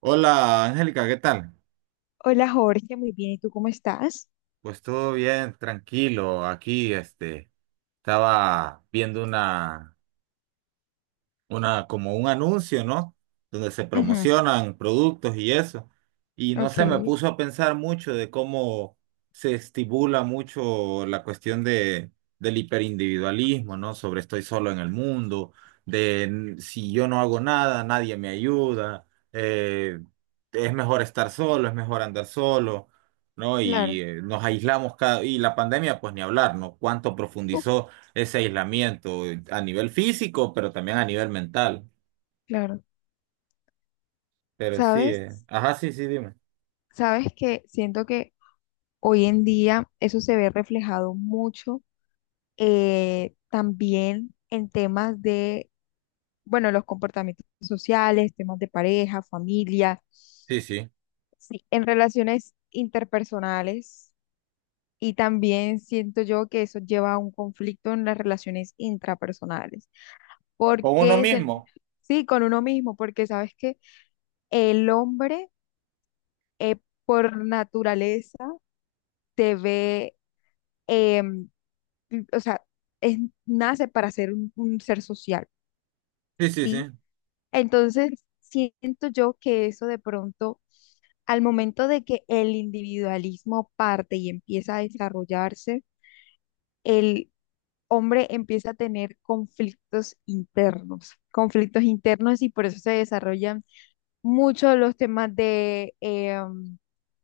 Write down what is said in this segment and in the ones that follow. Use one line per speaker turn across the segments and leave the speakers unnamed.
Hola, Angélica, ¿qué tal?
Hola Jorge, muy bien. ¿Y tú cómo estás?
Pues todo bien, tranquilo. Aquí, estaba viendo como un anuncio, ¿no? Donde se
Ujú.
promocionan productos y eso. Y no
Ok.
sé, me puso a pensar mucho de cómo se estimula mucho la cuestión del hiperindividualismo, ¿no? Sobre estoy solo en el mundo, si yo no hago nada, nadie me ayuda, eh, es mejor estar solo, es mejor andar solo. ¿No? Y
Claro.
nos aislamos cada... Y la pandemia, pues ni hablar, ¿no? Cuánto
Uf.
profundizó ese aislamiento a nivel físico, pero también a nivel mental.
Claro.
Pero sí,
Sabes,
ajá, sí, sí, dime.
sabes que siento que hoy en día eso se ve reflejado mucho también en temas de, bueno, los comportamientos sociales, temas de pareja, familia,
Sí, sí.
sí, en relaciones interpersonales, y también siento yo que eso lleva a un conflicto en las relaciones intrapersonales,
Con uno
porque se-
mismo.
sí, con uno mismo, porque sabes que el hombre, eh, por naturaleza, debe, em, o sea, es- nace para ser un ser social,
Sí, sí, sí,
¿sí? Entonces, siento yo que eso, de pronto, al momento de que el individualismo parte y empieza a desarrollarse, el hombre empieza a tener conflictos internos, y por eso se desarrollan mucho los temas de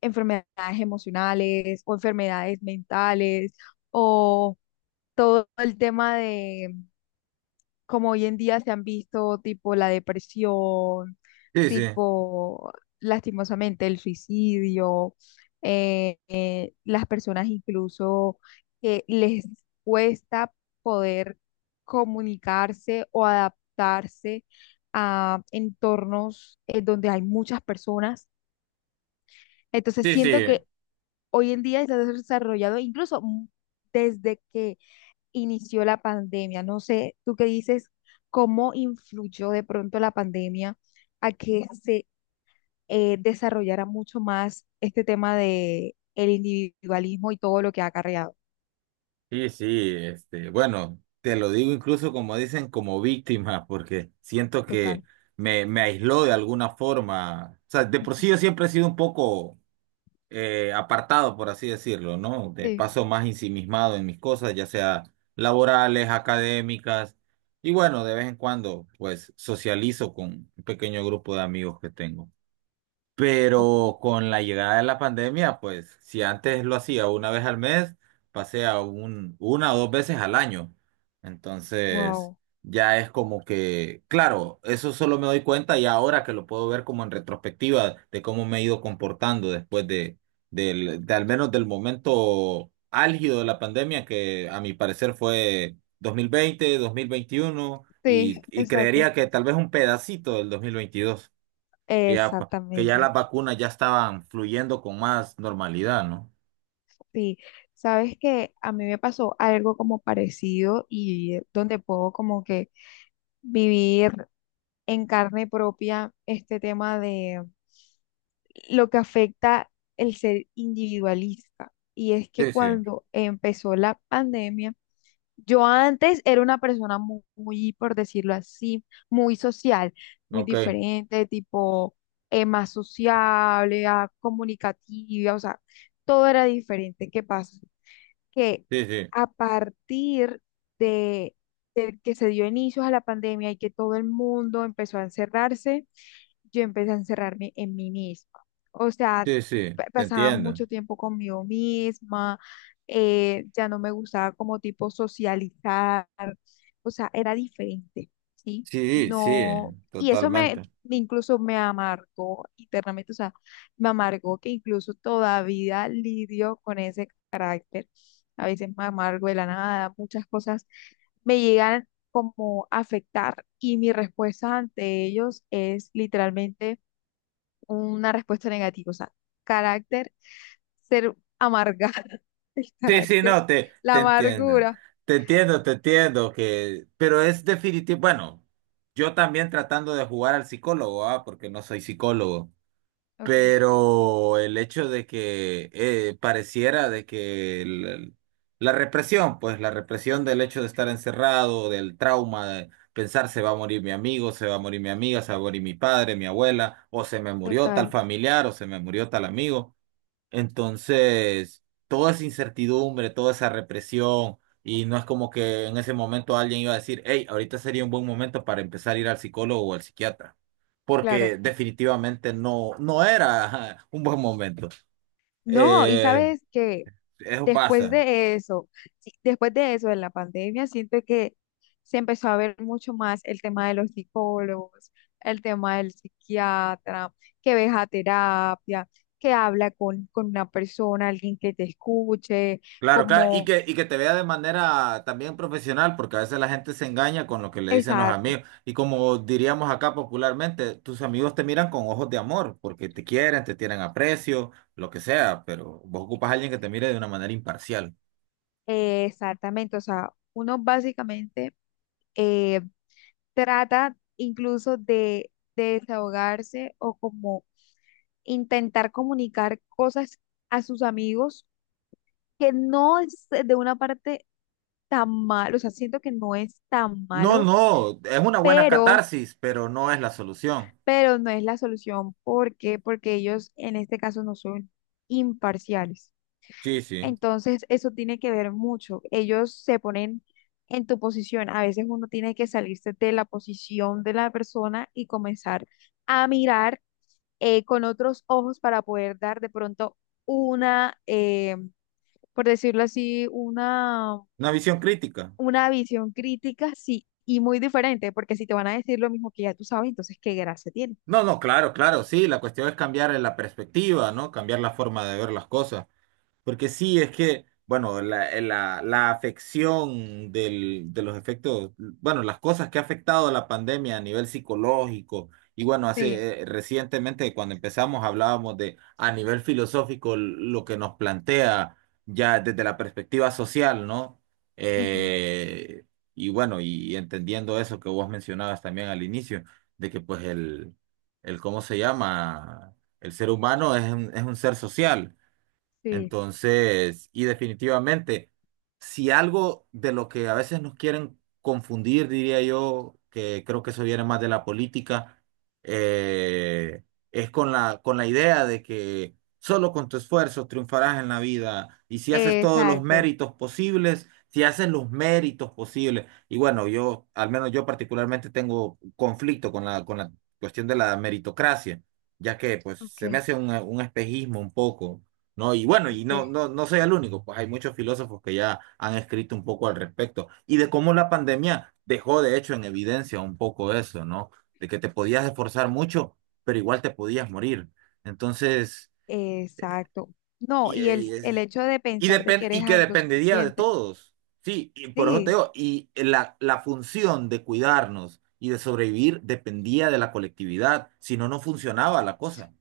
enfermedades emocionales o enfermedades mentales, o todo el tema de como hoy en día se han visto, tipo la depresión,
sí, sí,
tipo lastimosamente el suicidio. Las personas incluso que les cuesta poder comunicarse o adaptarse a entornos donde hay muchas personas. Entonces
sí,
siento
sí,
que hoy en día se ha desarrollado incluso, desde que inició la pandemia. No sé, tú qué dices, cómo influyó de pronto la pandemia a que se desarrollara mucho más este tema de el individualismo y todo lo que ha acarreado.
sí, sí, bueno, te lo digo incluso como dicen, como víctima, porque siento
Total.
que me aisló de alguna forma, o sea, de por
Ujú.
sí yo siempre he sido un poco apartado, por así decirlo, ¿no? De
Sí.
paso más ensimismado en mis cosas, ya sea laborales, académicas, y bueno, de vez en cuando, pues socializo con un pequeño grupo de amigos que tengo.
Ok.
Pero con la llegada de la pandemia, pues si antes lo hacía una vez al mes, pasé a una o dos veces al año. Entonces,
Wow.
ya es como que, claro, eso solo me doy cuenta y ahora que lo puedo ver como en retrospectiva de cómo me he ido comportando de al menos del momento álgido de la pandemia, que a mi parecer fue 2020, 2021
Sí,
y
exacto.
creería que tal vez un pedacito del 2022. Ya, pa- que ya
Exactamente.
las vacunas ya estaban fluyendo con más normalidad, ¿no?
Sí, sabes que a mí me pasó algo como parecido, y donde puedo como que vivir en carne propia este tema de lo que afecta el ser individualista. Y es que
Sí, sí,
cuando empezó la pandemia, yo antes era una persona muy, por decirlo así, muy social, muy
ok,
diferente, tipo más sociable, ah, comunicativa, o sea, todo era diferente. ¿Qué pasa? Que
sí, sí,
a partir de, de que se dio inicio a la pandemia y que todo el mundo empezó a encerrarse, yo empecé a encerrarme en mí misma. O sea,
sí, sí, te
pasaba
entiendo.
mucho tiempo conmigo misma, ya no me gustaba como tipo socializar, o sea, era diferente, ¿sí?
Sí, sí,
No, y eso me,
totalmente.
incluso me amargó internamente, o sea, me amargó, que incluso todavía lidio con ese carácter, a veces me amargo de la nada, muchas cosas me llegan como a afectar y mi respuesta ante ellos es literalmente una respuesta negativa, o sea, carácter, ser amargada, el
Sí, sí,
carácter,
no, te,
la
te entiendo.
amargura.
Te entiendo, te entiendo que, pero es definitivo, bueno, yo también tratando de jugar al psicólogo, ah, porque no soy psicólogo.
Ok.
Pero el hecho de que pareciera de que la represión, pues la represión del hecho de estar encerrado, del trauma, de pensar se va a morir mi amigo, se va a morir mi amiga, se va a morir mi padre, mi abuela, o se me murió tal
Total.
familiar, o se me murió tal amigo. Entonces, toda esa incertidumbre, toda esa represión, y no es como que en ese momento alguien iba a decir, hey, ahorita sería un buen momento para empezar a ir al psicólogo o al psiquiatra,
Claro.
porque definitivamente no, no era ajá, un buen momento.
No, y
Eh,
sabes que
eso
después
pasa.
de eso, sí, después de eso, de la pandemia, siento que se empezó a ver mucho más el tema de los psicólogos, el tema del psiquiatra, que ves a terapia, que habla con una persona, alguien que te escuche,
Claro, claro,
como,
y que te vea de manera también profesional, porque a veces la gente se engaña con lo que le dicen los
exacto.
amigos. Y como diríamos acá popularmente, tus amigos te miran con ojos de amor, porque te quieren, te tienen aprecio, lo que sea, pero vos ocupas a alguien que te mire de una manera imparcial.
Exactamente, o sea, uno básicamente eh, trata incluso de desahogarse o como intentar comunicar cosas a sus amigos, que no es de una parte tan malo, o sea, siento que no es tan
No,
malo,
no, es una buena
pero,
catarsis, pero no es la solución.
pero no es la solución. ¿Por qué? Porque ellos en este caso no son imparciales.
Sí, sí.
Entonces, eso tiene que ver mucho. Ellos se ponen en tu posición. A veces uno tiene que salirse de la posición de la persona y comenzar a mirar con otros ojos para poder dar de pronto una, por decirlo así,
Una visión crítica.
una visión crítica, sí, y muy diferente, porque si te van a decir lo mismo que ya tú sabes, entonces qué gracia tiene.
No, no, claro, claro, sí, la cuestión es cambiar la perspectiva, ¿no? Cambiar la forma de ver las cosas. Porque sí, es que, bueno, la afección de los efectos, bueno, las cosas que ha afectado la pandemia a nivel psicológico, y bueno,
Sí.
hace recientemente cuando empezamos hablábamos de a nivel filosófico lo que nos plantea ya desde la perspectiva social, ¿no?
Ujú.
Eh, y bueno, y entendiendo eso que vos mencionabas también al inicio, de que pues el ¿cómo se llama? El ser humano es un ser social.
Sí.
Entonces, y definitivamente, si algo de lo que a veces nos quieren confundir, diría yo, que creo que eso viene más de la política, eh, es con con la idea de que solo con tu esfuerzo triunfarás en la vida y si haces todos los
Exacto.
méritos posibles, si haces los méritos posibles. Y bueno, yo, al menos yo particularmente tengo conflicto con con la cuestión de la meritocracia, ya que pues
Ok,
se me hace un espejismo un poco. ¿No? Y bueno, y no,
ok.
no, no soy el único, pues hay muchos filósofos que ya han escrito un poco al respecto y de cómo la pandemia dejó de hecho en evidencia un poco eso, ¿no? De que te podías esforzar mucho, pero igual te podías morir. Entonces, eh,
Exacto. No,
y,
y
eh, y,
el
es-
hecho de
y
pensar de que eres
que dependería de
autosuficiente.
todos. Sí, y por eso te
Sí.
digo, y la función de cuidarnos y de sobrevivir dependía de la colectividad, si no, no funcionaba la cosa.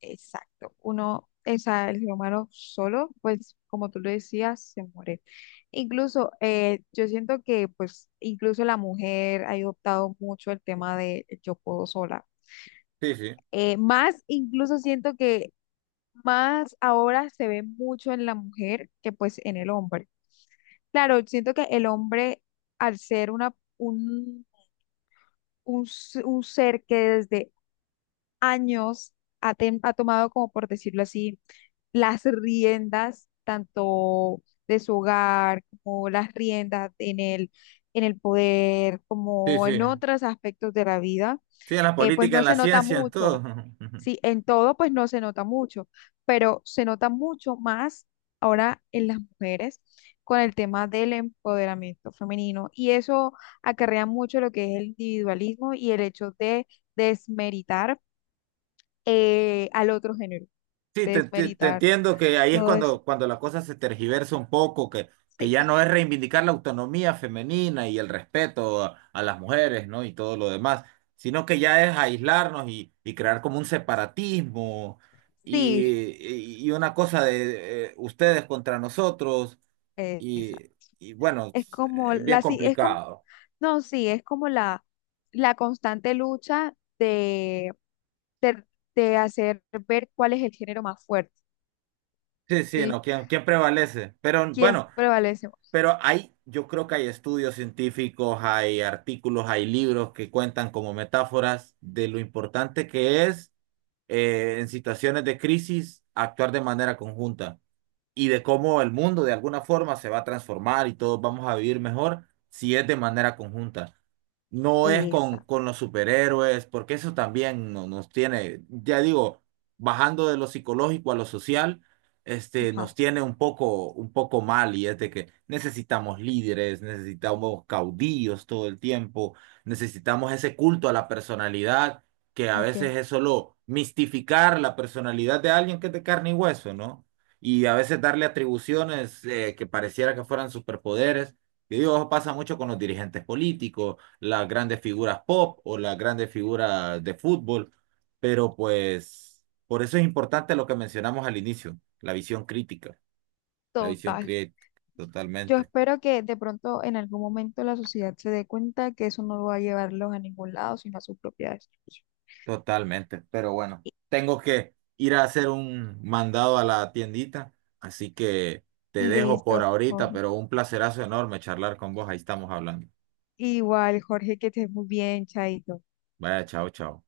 Exacto. Uno, esa el ser humano solo, pues como tú lo decías, se muere. Incluso, yo siento que pues incluso la mujer ha adoptado mucho el tema de yo puedo sola.
Sí, sí,
Más, incluso siento que más ahora se ve mucho en la mujer que pues en el hombre. Claro, siento que el hombre, al ser un, un ser que desde años ha tomado, como por decirlo así, las riendas tanto de su hogar como las riendas en el poder,
sí,
como
sí.
en otros aspectos de la vida,
Sí, en la
pues
política, en
no
la
se nota
ciencia, en todo.
mucho. Sí, en todo pues no se nota mucho, pero se nota mucho más ahora en las mujeres con el tema del empoderamiento femenino, y eso acarrea mucho lo que es el individualismo y el hecho de desmeritar al otro género,
Sí, te, te
desmeritar
entiendo que ahí es
todo eso.
cuando, cuando la cosa se tergiversa un poco, que ya no
Sí.
es reivindicar la autonomía femenina y el respeto a las mujeres, ¿no? Y todo lo demás, sino que ya es aislarnos y crear como un separatismo
Sí,
y una cosa de ustedes contra nosotros
esa.
y, y bueno, es, bien
Sí, es como,
complicado.
no, sí, es como la constante lucha de, de, de hacer ver cuál es el género más fuerte,
Sí, sí,
¿sí?
¿no? ¿Quién, quién prevalece? Pero
¿Quién
bueno.
prevalece más?
Pero hay, yo creo que hay estudios científicos, hay artículos, hay libros que cuentan como metáforas de lo importante que es en situaciones de crisis actuar de manera conjunta y de cómo el mundo de alguna forma se va a transformar y todos vamos a vivir mejor si es de manera conjunta. No es
Esa.
con los superhéroes, porque eso también nos tiene, ya digo, bajando de lo psicológico a lo social,
Ajá.
nos tiene un poco mal y es de que necesitamos líderes, necesitamos caudillos todo el tiempo, necesitamos ese culto a la personalidad, que a veces
Ok.
es solo mistificar la personalidad de alguien que es de carne y hueso, ¿no? Y a veces darle atribuciones que pareciera que fueran superpoderes. Y digo, eso pasa mucho con los dirigentes políticos las grandes figuras pop o las grandes figuras de fútbol, pero pues por eso es importante lo que mencionamos al inicio, la visión
Total.
crítica,
Yo
totalmente,
espero que de pronto en algún momento la sociedad se dé cuenta que eso no va a llevarlos a ningún lado, sino a su propia destrucción.
totalmente, pero bueno, tengo que ir a hacer un mandado a la tiendita, así que te dejo por
Listo,
ahorita,
Jorge.
pero un placerazo enorme charlar con vos, ahí estamos hablando.
Igual, Jorge, que estés muy bien, Chaito.
Vaya, chao, chao.